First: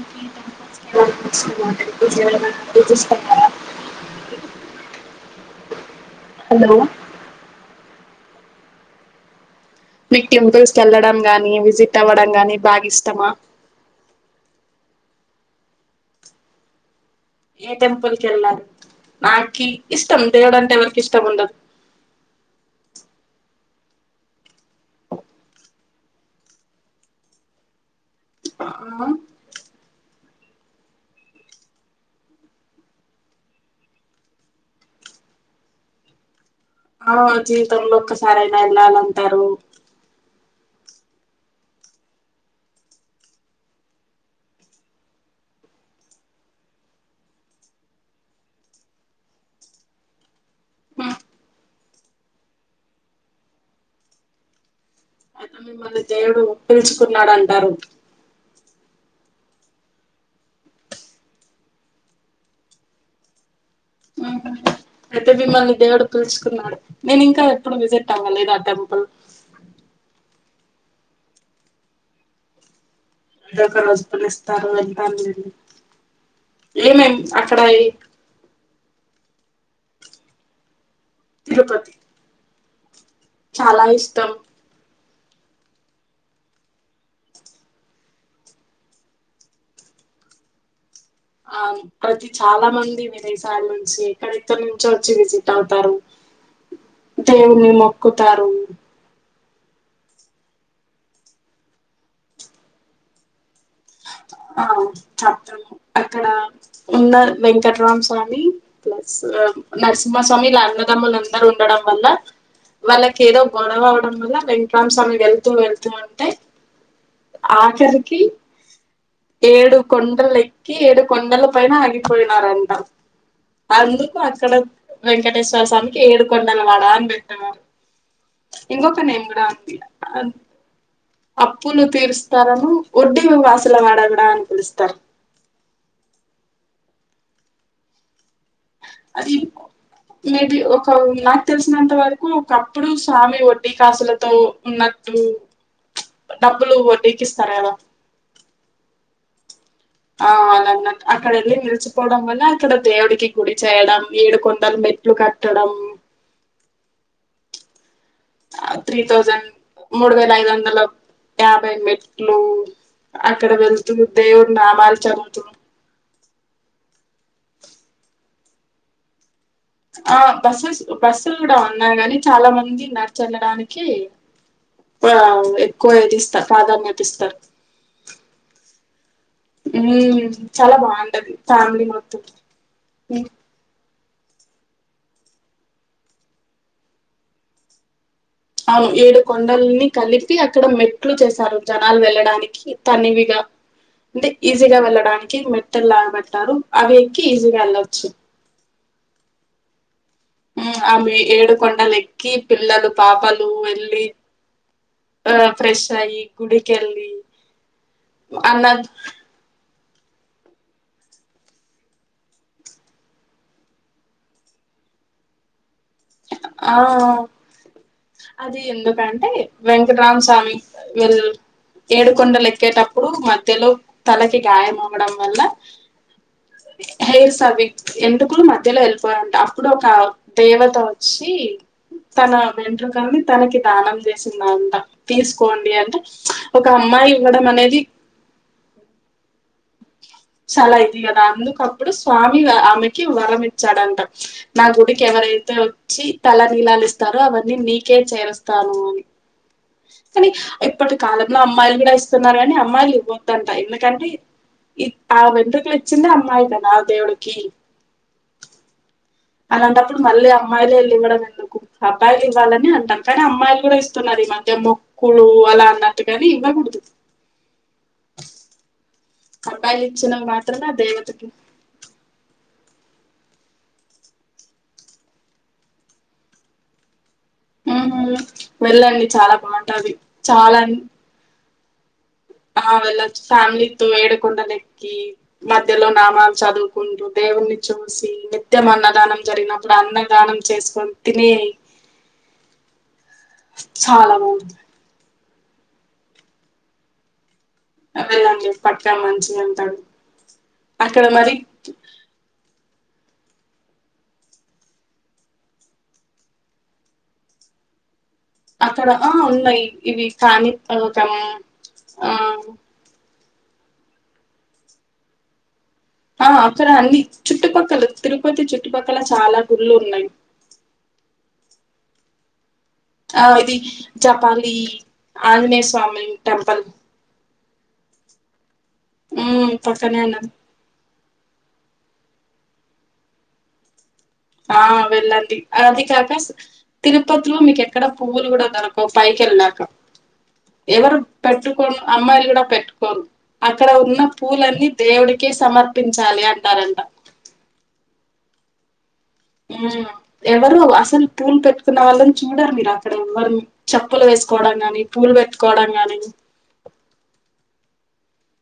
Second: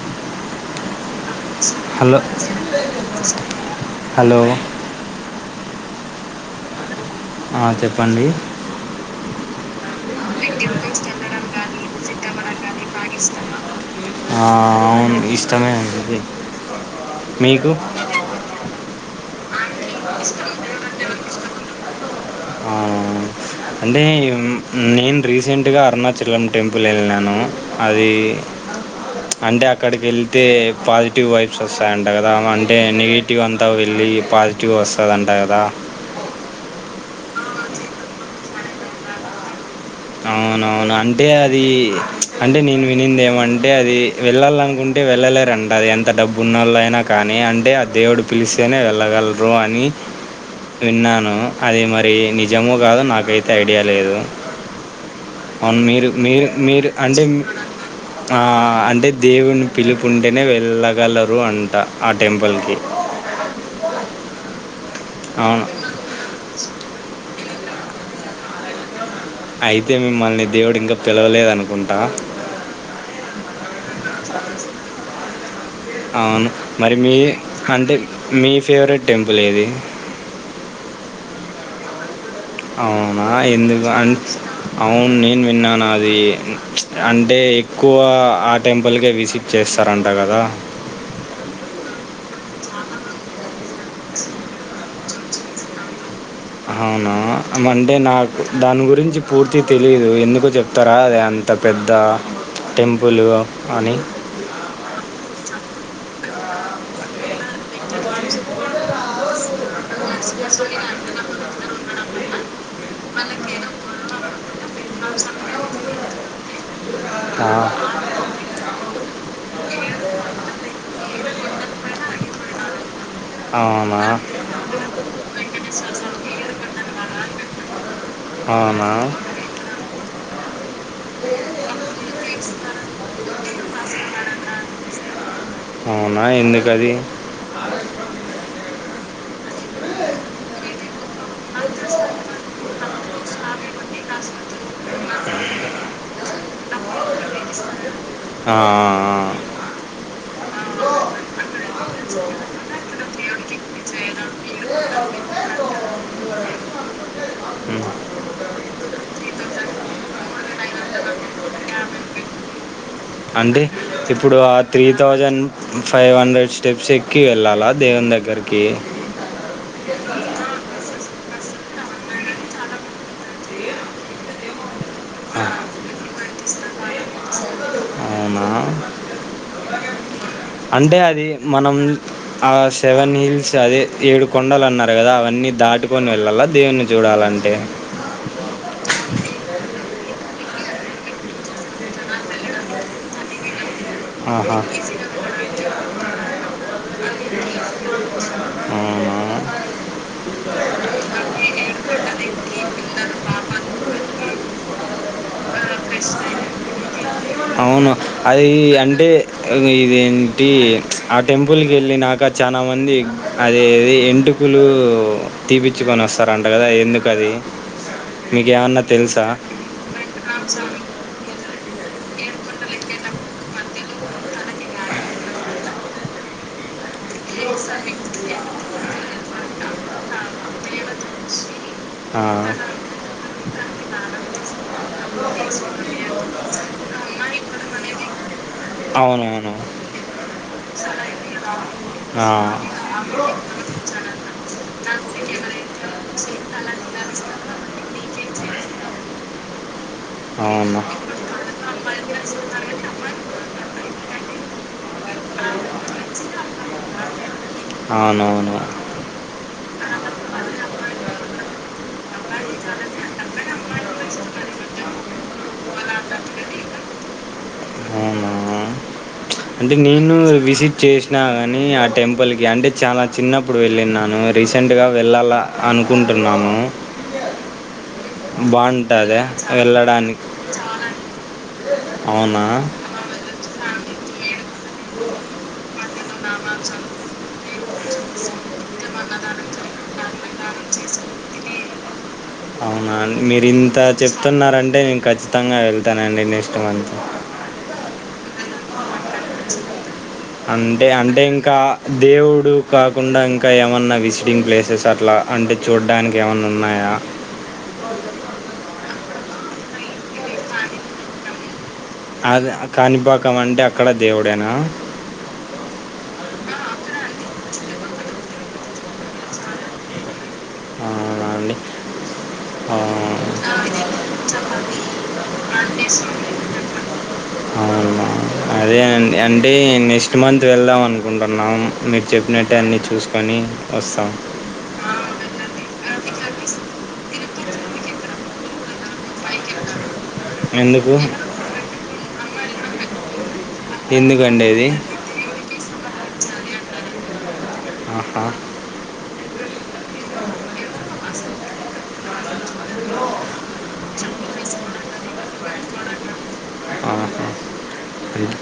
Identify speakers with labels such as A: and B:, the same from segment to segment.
A: ఒకే time pass కి
B: hello
A: [inaudible]
B: hello
A: hello
B: ఆ చెప్పండి
A: మీకు టెంపుల్స్ కేళ్ళడం గాని విజిట్ అవ్వడం గాని బాగా ఇష్టమా
B: ఆ అవును ఇష్టమే అండి ఇది
A: ఏ టెంపుల్కి ఎల్లారు నాకి ఇష్టం దేవుడు అంటే ఎవరికి ఇష్టం ఉండదు
B: ఆ అంటే నేను రీసెంట్గా అరుణాచలం టెంపుల్ ఎల్లాను అది
A: ఆ
B: అంటే అక్కడికి వెళ్ళి అయితే పాజిటివ్ వైబ్స్ వస్తాయంట గదా అంటే నెగిటివ్ అంతా వెళ్ళి పాజ్ పాసిటివ్ వస్తదంట గదా
A: ఆ జీవితంలో ఒక్కసారన్న వెళ్ళాలంటారు
B: అవునవును అంటే అది ప్చ్ అంటే నేను వినింది ఏమంటే, అది వెళ్ళాలనుకుంటే వెళ్ళలేరంట, అది ఎంత డబ్బున్నోలు అయినా కానీ, అంటే ఆ దేవుడు పిలిస్తేనే వెళ్ళగలరు అని. విన్నాను అది మరీ నిజ్ జమ్మూ కాదు నాకైతే ఐడియా లేదు
A: అయితే
B: అవును
A: మిమ్మల్ని
B: మీరు
A: దేవుడు
B: మీరు మీరు అంటే
A: పిలుచుకున్నాడు అంటారు
B: ఆ అంటే దేవుని పిలుపుంటేనే వెళ్ళగలరు అంట ఆ టెంపుల్కి
A: హు హ్మ్ అయితే
B: అవును
A: మిమ్మల్ని దేవుడు పిల్చుకున్నాడు నేను ఇంకా ఇప్పుడు విసిట్ అవ్వలేదా టెంపుల్
B: అయితే మిమ్మల్ని దేవుడు ఇంకా పిలవలేద్ అనుకుంటా
A: [unintelligible] ఒక్క రోజు పిలుస్తారు వెళ్తా నేను
B: అవును మరి మీ
A: ఏమేం అక్కడ
B: అంటే మీ ఫేవరెట్ టెంపుల్ ఏది
A: తిరుపతి
B: అవ్ అవ్నా
A: చాలా
B: ఎందుకు అని
A: ఇష్టం
B: [inaudible] అవును నేను విన్నాను అది ప్చ్ అంటే ఎక్కువ ఆ టెంపుల్కే విసిట్ చేస్తారంట కదా.
A: ఆ ప్రతి చాలా మంది విదేశాల నుంచి ఎక్కడెక్కడ నుంచో వచ్చి విజిట్ అవుతారు.
B: హ్ అవునా
A: దేవుని
B: అంటే నాకు
A: మొక్కుతారు
B: దాని గురించి పూర్తి తెలీదు ఎందుకో చెప్తారా అద అంత పెద్ద టెంపులు
A: ఆ చెప్తాను అక్కడ ఉన్న వెంకట్రామ స్వామి ప్లస్ నరసింహస్వామి వీళ్ళ అన్నదమ్ములందరూ ఉండడం వల్ల వాళ్ళకి ఏదో గొడవ అవడం వల్ల వెంకట్రామ స్వామి వెళ్తూ వెళ్తూ అంటే.
B: ఆ,
A: ఆఖరికి ఏడు కొండలు ఎక్కి ఏడు కొండల పైన ఆగిపోయినారంట
B: అవునా
A: అందుకాక్కడం వెంకటేశ్వర స్వామికి ఏడుకొండల వాడ అని పెట్టారు ఇం
B: అవునా
A: గొక నేమ్ కూడా అద్ అప్పులు తీరుస్తారను వొడ్డీలు వాసుల వాడంటా అని పిలుస్తారు
B: అవునా ఎందుకు అది
A: అది మేబి ఒక నాకు తెలిసినంత వరకు ఒకప్పుడు స్వామి వడ్డీ కాసులతో ఉన్నట్టు ప్చ్ డబ్బులు వడ్డీకిస్తారు కద.
B: ఆహాహా హ
A: ఆ అనన్నట్ అక్కడ వెళ్ళి నిలిచిపోవడం వల్ల అక్కడ దేవుడికి గుడి చేయడం ఏడు కొండలు మెట్లు కట్టడం.
B: ఉమ్.
A: ఆ త్రీ థౌజండ్ మూడు వేల ఐదు వందల యాభై మెట్లు అక్కడ
B: అంటే
A: వెళ్తూ
B: ఇప్పుడు
A: దేవుడి
B: ఆ త్రీ
A: నామాలు
B: థౌజండ్
A: చదువుతూ
B: ఫైవ్ హండ్రెడ్ స్టెప్స్ ఎక్కి వెళ్ళాలా దేవుని దగ్గరకి
A: ఆ బస్సెస్ బస్సులు కూడా ఉన్నా గాని చాలా మంది నడుచెళ్లడానికి వేవాం ఎక్కువ ఇది ఇస్తా ప్రాధాన్యత ఇస్తా
B: అవునా
A: హ్మ్మ్.
B: అంటే అది మనం ఆ సెవెన్ హిల్స్ అది ఏడు కొండలు అన్నారు కదా అవన్నీ దాటుకొని వెళ్ళాలా దేవున్ని చూడాలంటే
A: అవు ఏడు కొండల్ని కలిపి అక్కడ మెట్లు చేసారు జనాలు వెళ్ళడానికి తనివిగా. అంటే
B: ఆహా
A: ఈజీగా వెళ్ళడానికి మె తెలాగ బెట్టారు అవి ఎక్కి ఈజీగా వెళ్లొచ్చు
B: అవునా
A: మ్మ్ ఆ మీ ఏడుకొండలు ఎక్కి పిల్లలు పాపలు వెళ్ళి ఆ ఫ్రెష్ అయి గుడికెళ్ళి.
B: అవును అది
A: అన్న
B: అంటే ఈ ఇదేంటి ప్చ్ ఆ టెంపుల్కి వెళ్ళినాక చాలా మంది అదే ఎంటుకలు తీపి.
A: ఆ అది
B: మీకేమన్నా తెలుసా
A: ఎందుకంటే వెంకట్రామ స్వామి వెళ్ళు ఏడుకొండలు ఎక్కేటప్పుడు మధ్యలో తలకి గాయం అవ్వడం వల్ల హెయిర్సవి ఎందుకు మధ్యలో వెళ్ళిపోయంట, అప్పుడు ఒక దేవత వ చ్చి
B: ఆ
A: తన వెంట్రుకల్ని తనకి దానం చేసిందంట తీసుకోండి అంటే ఒక అమ్మాయి ఇవ్వడం అనేది.
B: అవును అవును
A: చాలా ఇది కదా అందుకప్పుడు స్వామి ఆమెకి వరం ఇచ్చాడంట నా గుడికి ఎవరైతే వచ్చి తల నీలాలు ఇస్తారో అవన్నీ నీకే చేరుస్తాను
B: ఆ
A: అని కనీ
B: అవునా
A: ఇప్పటి కాలంలో అమ్మాయిలు కూడా ఇస్తున్నారు, కాని అమ్మాయిలు ఇవ్వద్దంట ఎందుకంటే, ఇ ఆ వెంటుకలిచ్చిందే అమ్మాయి కదా దేవుడికి
B: అవునవును.
A: అలాంటప్పుడు మళ్ళీ అమ్మాయిలెళ్ళివ్వడం ఎందుకు అబ్బాయిలు ఇవ్వాలని అంటాం కానీ అమ్మాయిలు కూడా ఇస్తున్నారు ఈ మధ్య మొక్కు అలా అన్నట్టుగాని ఇవ్వకూడదు.
B: అవునా! అంటే
A: అబ్బాయిలు
B: నేను
A: ఇచ్చినవి మాత్రమే ఆ
B: విజిట్ చేసినా
A: దేవతకి
B: గాని ఆ టెంపుల్ కి అంటే చాలా చిన్నప్పుడు వెళ్ళిన్నాను రీసెంట్గా వెళ్ళాల అనుకుంటున్నాము
A: హుహ్మ్ వెళ్ళండి చాలా బాగుంటది
B: వెళ్ళడానికి?
A: చాలాం
B: అవునా!
A: ఆ వెళ్లచ్చు ఫ్యామిలీ తో ఏడుకొండ లెక్కి మధ్యలో నామాలు చదువుకుంటూ దేవుణ్ణి చూసి నిత్యం అన్నదానం జరిగినప్పుడు అన్నదానం చేసుకొని తిని.
B: అవునా మీరు ఇంత
A: చాలా బాగుంది
B: చెప్తున్నారంటే నేన్ ఖచ్చ్ త్తంగా వెళ్తానండి నెక్స్ట్ మంత్
A: ఆ వెళ్ళండి పక్కా మంచిగ ఉంటారు
B: అంతే అంటే ఇంకా దేవుడు కాకుండా ఇంకా ఏమన్నా విసిడింగ్ ప్లేసెస్ అట్లా అంటే చూడ్డానికి ఏమన్న ఉన్నాయా.
A: అక్కడ ఆ ఉన్నయి ఇవి కాణిపాకం
B: అద కానిపా కం అంటే అక్కడ దేవుడేనా
A: ఆ అక్కడ అన్ని చుట్టుపక్కల తిరుపతి చుట్టుపక్కల చాలా గుళ్ళు ఉన్నయి
B: అవునా అండి
A: ఆ ఇది జపాలి ఆంజనేయ స్వామి టెంపల్
B: అవునా అదే అం అంటే
A: ఉమ్ పక్కనే
B: నెక్స్ట్
A: ఉన్నది
B: మంత్ వెళ్దాం అను కుంటున్నాం మీరు చెప్పినట్టే అన్నీ చూసుకొని వస్తాం
A: ఆ వెళ్ళండి అది కాక స్ తిరుపతిలో మీకెక్కడ పువ్వులు కూడా దొరకవు పైకెళ్ళాక
B: ఎందుకు
A: ఎవరు పెట్టుకోను అమ్మాయిలు కూడా పెట్కోరు అక్కడ ఉన్న
B: ఎందుకండి ఇది
A: పూలన్నీ దేవుడికే సమర్ పించాలి అంటారంట
B: ఆహా
A: ఉ ఎవరు అసలు పూలు పెట్టుకున్న వాళ్ళని చూడరు మీరు అక్కడ ఎవరు చెప్పులు వేసుకోవడం కాని పూలు పెట్టుకోవడం గాని
B: ఆహా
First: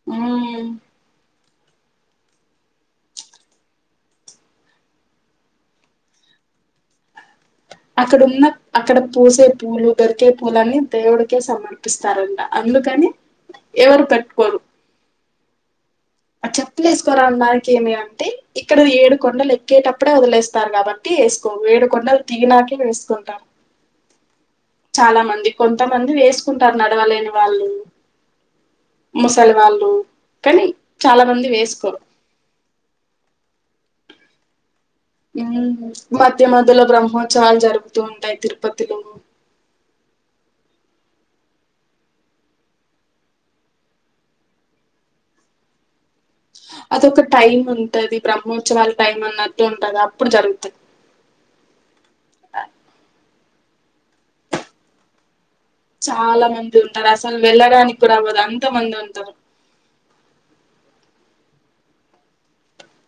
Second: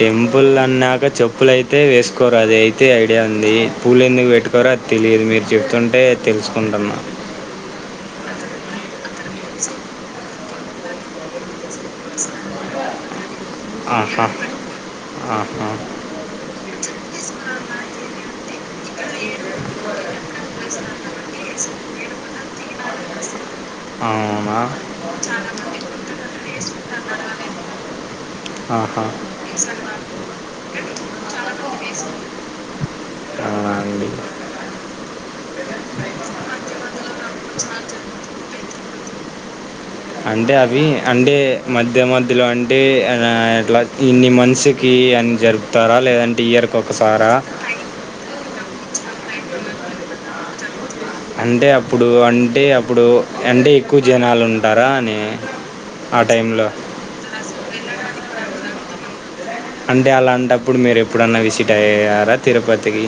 B: టెంపుల్
A: మ్మ్
B: అన్నాక చెప్ ప్పులయితే వేసుకోరు అది అయితే ఐడియా ఉంది పూలు ఎందుకు పెట్టుకోరో అది తెలిదు మీరు చెప్తుంటే తెలుసుకుంటున్నా
A: అక్కడ ఉన్న అక్కడ పూసే పూలు దొరికే పూలన్నీ దేవుడికే సమర్పిస్తారంట అందుకని ఎవరు
B: ఆహా
A: పెట్టుకోరు
B: ఆహా
A: అ చెప్పులేసుకోరు అనడానికి ఏమి అంటే ఇక్కడ ఏడు కొండలు ఎక్కేటప్పుడే వదిలేస్తారు కాబట్టి యేసుకోరు ఏడు కొండలు దిగినాకే వేసుకుంటాం
B: అవునా
A: చాలా మంది కొంతమంది వేసుకుంటారు నడవలేని వాళ్ళు
B: ఆహా
A: ముసలి వాళ్ళు కనీ చాలా మంది వేసుకోరు
B: అవునా అండి
A: ఉ మధ్య మధ్యలో బ్రహ్మోత్సవాలు జరుపుతూ ఉంటాయి తిరుపతిలో
B: అంటే అవి అంటే మధ్య మధ్యలో అంటే ఆ ఎట్లా ఇన్ని మనిషికి అని జరుపుతారా లేదం
A: అదొక టైమ్ ఉంటది బ్రము త్సవాలు టైం అన్నట్టు ఉంటది అప్పుడు జరుగుతది
B: అంటే అప్పుడు అంటే అప్పుడు అంటే ఎక్కువ జనాలుంటారా అని ఆ
A: చాలా
B: టైంలో
A: మంది ఉంటారు అసలు వెళ్ళడానికి కూడా అవ్వదు అన్ త మంది ఉంటారు
B: అంటే అలాంటపుడు మీరు ఎప్పుడన్నా విసిట్ అయ్యారా తిరుపతికి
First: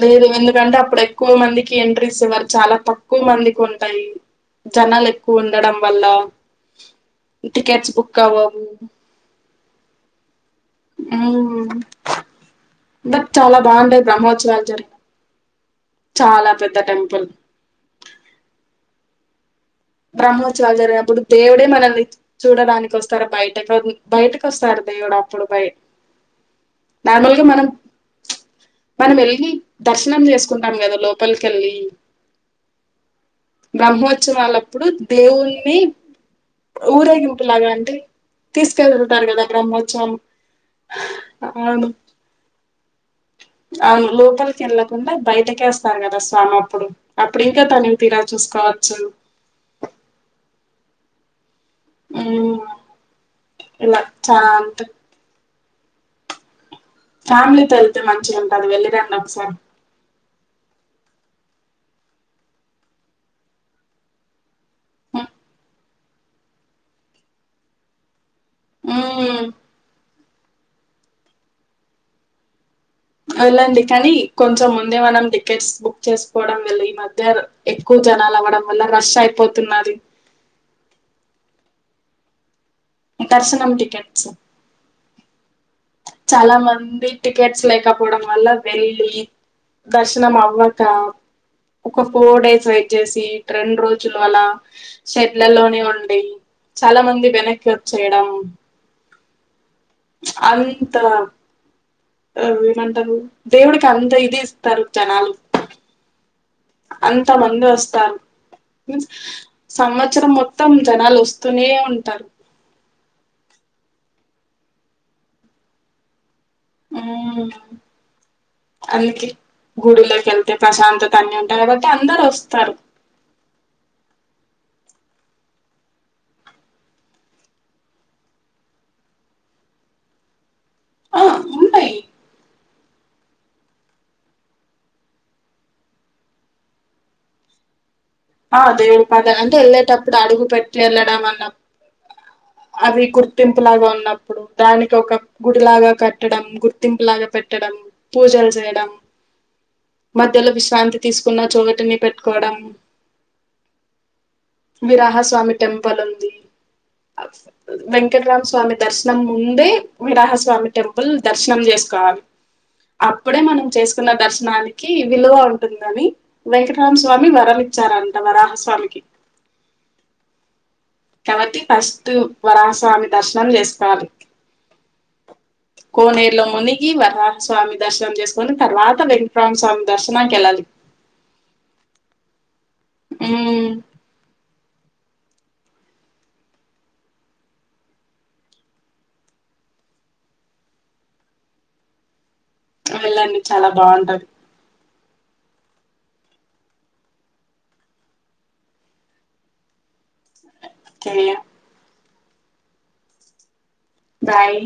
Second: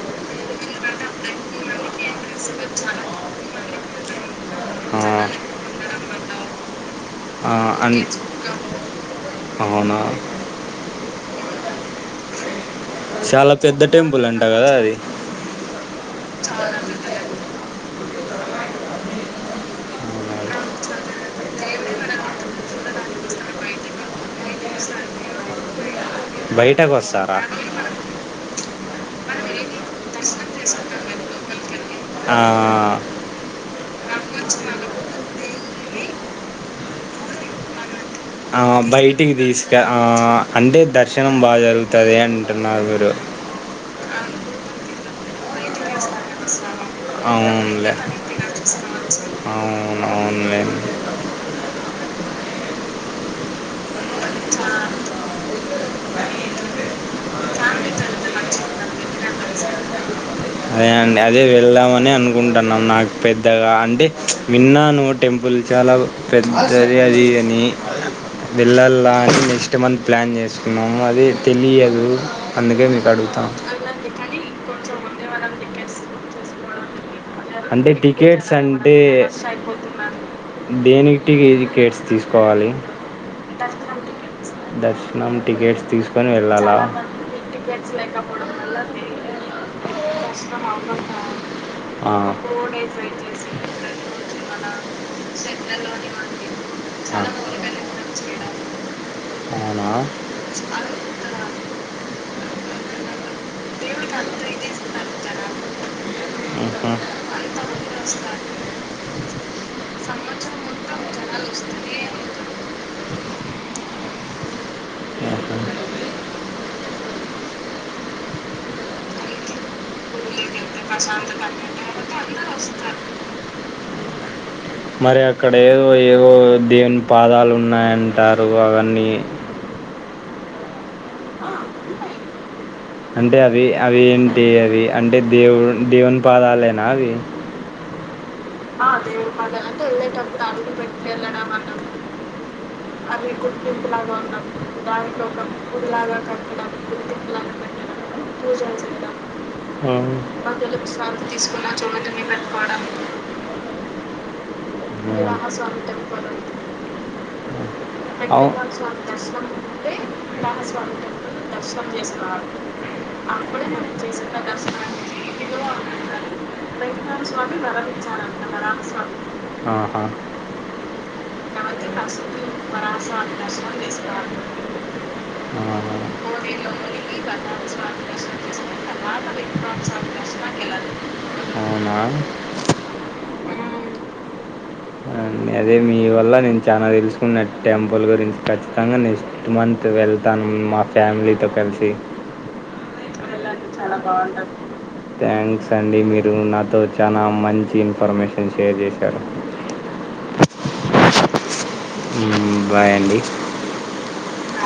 A: లేదు ఎందుకంటే అపుడు ఎక్కువ మందికి ఎంట్రీస్ ఇవరు చాలా తక్కువ మందికి ఉంటాయి జనాలు
B: ఆ,
A: ఎక్కువ ఉండడం వల్ల
B: ఆ,
A: టికెట్స్
B: అన్-
A: బుక్ అవ్వవు
B: అవునా
A: ఉ బట్ చాలా
B: పెద్ద
A: బాగుండయి
B: టెంపుల్ అంట
A: బ్రహ్మోత్సవాలు
B: కదా
A: జరి
B: అది
A: చాలా పెద్ద టెంపుల్ బ్రహ్మోత్సవాలు జరిగినపుడు దేవుడే మనల్ని చూ చూడడానికి వస్తాడు బయటకు బయటికి వస్తాడు దేవుడు అపుడు బాయ్
B: బయట గోస్తారా
A: మనం వెళ్ళి దర్శనం చేసుకుంటాం కదా లోపల్కి వెళ్ళి
B: ఆ
A: బ్రహ్మోత్సవాలాపుడు దేవుల్ని ఊరేగింపు లాగా అంటే
B: ఆ
A: తీసుకెళ్తుంటారు
B: బయటికి
A: కదా
B: తీసుకరా
A: బ్రహ్మోత్సవం
B: అంటే దర్శనం బా
A: అవును
B: జరుగుతాది అంటున్నారు డు
A: అవును లోపలికి వెళ్ళకుండా బయటకే వస్తారు కదా స్వామి అపుడు
B: అవునులే అవునవులే
A: హు ఇలాంచంతు ఫ్యామిలీతో వెళ్తే మంచిగా ఉంటది వెళ్లిరాండి ఒకసారి
B: అదే అండి అదే వెళదామనే అనుకుంటున్నాం నాకు పెద్దగా అండి విన్నాను టెంపుల్ చాలా పెద్దది అది అని వెళ్ళాలా అని
A: మ్మ్
B: నెక్స్ట్ మంత్ ప్లాన్ చేసుకున్నాము అది తెలియదు అందుకే మీకు అడుగుతాం
A: అలాండి కానీ కొంచం దే మనం టికెట్స్ బుక్ చేసుకోవడం వెళ్లి మాక్
B: అంటే టికెట్స్ అంటే
A: అయిపోతున్నది
B: దేనిక్ టీ టికెట్స్ తీసుకోవాలి
A: దర్శనం టికెట్స్
B: దర్చ్ నామ్
A: చాలా మంది టికెట్స్ లేకపోవడం వల్ల వెళ్ళి దర్శనం అవకా ఒకొక్క
B: ఆ,
A: ఫోర్ డేస్ వెయిట్ చేసి రెండు రోజులు అలా షేడ్లలోనే ఉండి చాలా మంది వెనక్కి వచ్చేయడం
B: అవునా
A: అంత హు మంటరూ దేవుడికి అంత ఇది ఇస్తారు జనాలు
B: ఉహు,
A: అంత మంది వస్తారు సంవత్సరం మొత్తం జనాలు వస్తూనే ఉంటారు
B: అక
A: అందుకి గుడిలోకి వెళ్తే ప్రశాంతత అనే ఉంటాయి కాబట్టి అందరుూ వస్తారు
B: మరి అక్కడ ఏదో ఏదో దేవుని పాదాలు ఉన్నాయంటారు అవన్నీ
A: ఆ ఉనాయి
B: అంటే అవి అవి ఏంటి అవి అంటే దేవు దేవుని పాదాలేనా అవి ఆ
A: దేవుడి
B: దే
A: పద
B: పాల అంటే వెళ్ళేటప్పుడు
A: అడుగు
B: అల్లు
A: పెట్టి
B: పెట్టు
A: అన్న
B: వెళ్ళడం అన్నం అవి గుట్తింపులాగా ఉన్నాం దానిట్ ఒక గుడిలాగా కట్టడం గుర్తింపులాగా కట్టడం పూజలు చేయడం
A: మధ్యలో
B: పందులకు
A: విశ్రాంతి
B: శాంతి తీసుకున్న
A: చోటుని
B: చవిటుని పెట్టుకోవడం
A: విరాహస్వామి టెంపుల్ ఉంది
B: వెంకటేశ్వర
A: వెంకటరామస్వామి దర్శనం ముందే విరాహస్వామి టెంపుల్ దర్శనం చేసుకోవాలి అప్పుడే మనం చేసుకున్న దర్శనానికి విలువ ఉంటుందని వెంకటరామస్వామి వరలి అంటవరాహస్వామికి
B: ఆహా
A: కాబట్టి ఫస్ట్ వరాహస్వామి దర్శనం చేసుకోవాలి కోనేరులో మునిగి వరహస్వామి దర్శనం చేసుకొని తర్వాత వెంకటరామ స్వామి దర్శనానికి వెళ్ళాలి ఉమ్
B: వునా అ అదే మీ వల్ల నేను చాలా తెలుసుకున్న టెంపుల్ గురించి ఖచ్చితంగా నెక్స్ట్ మంత్ వెళ్తాను మా ఫ్యామిలీతో కలిసి
A: వెళ్ళండి
B: చాలా బాగుంటది థ్యాంక్స్ అండి మీరు నాతో చాలా మంచి ఇన్ఫర్మేషన్ షేర్ చేశారు
A: [unintelligible]
B: ఊ బాయ్ అండి.
A: బాయ్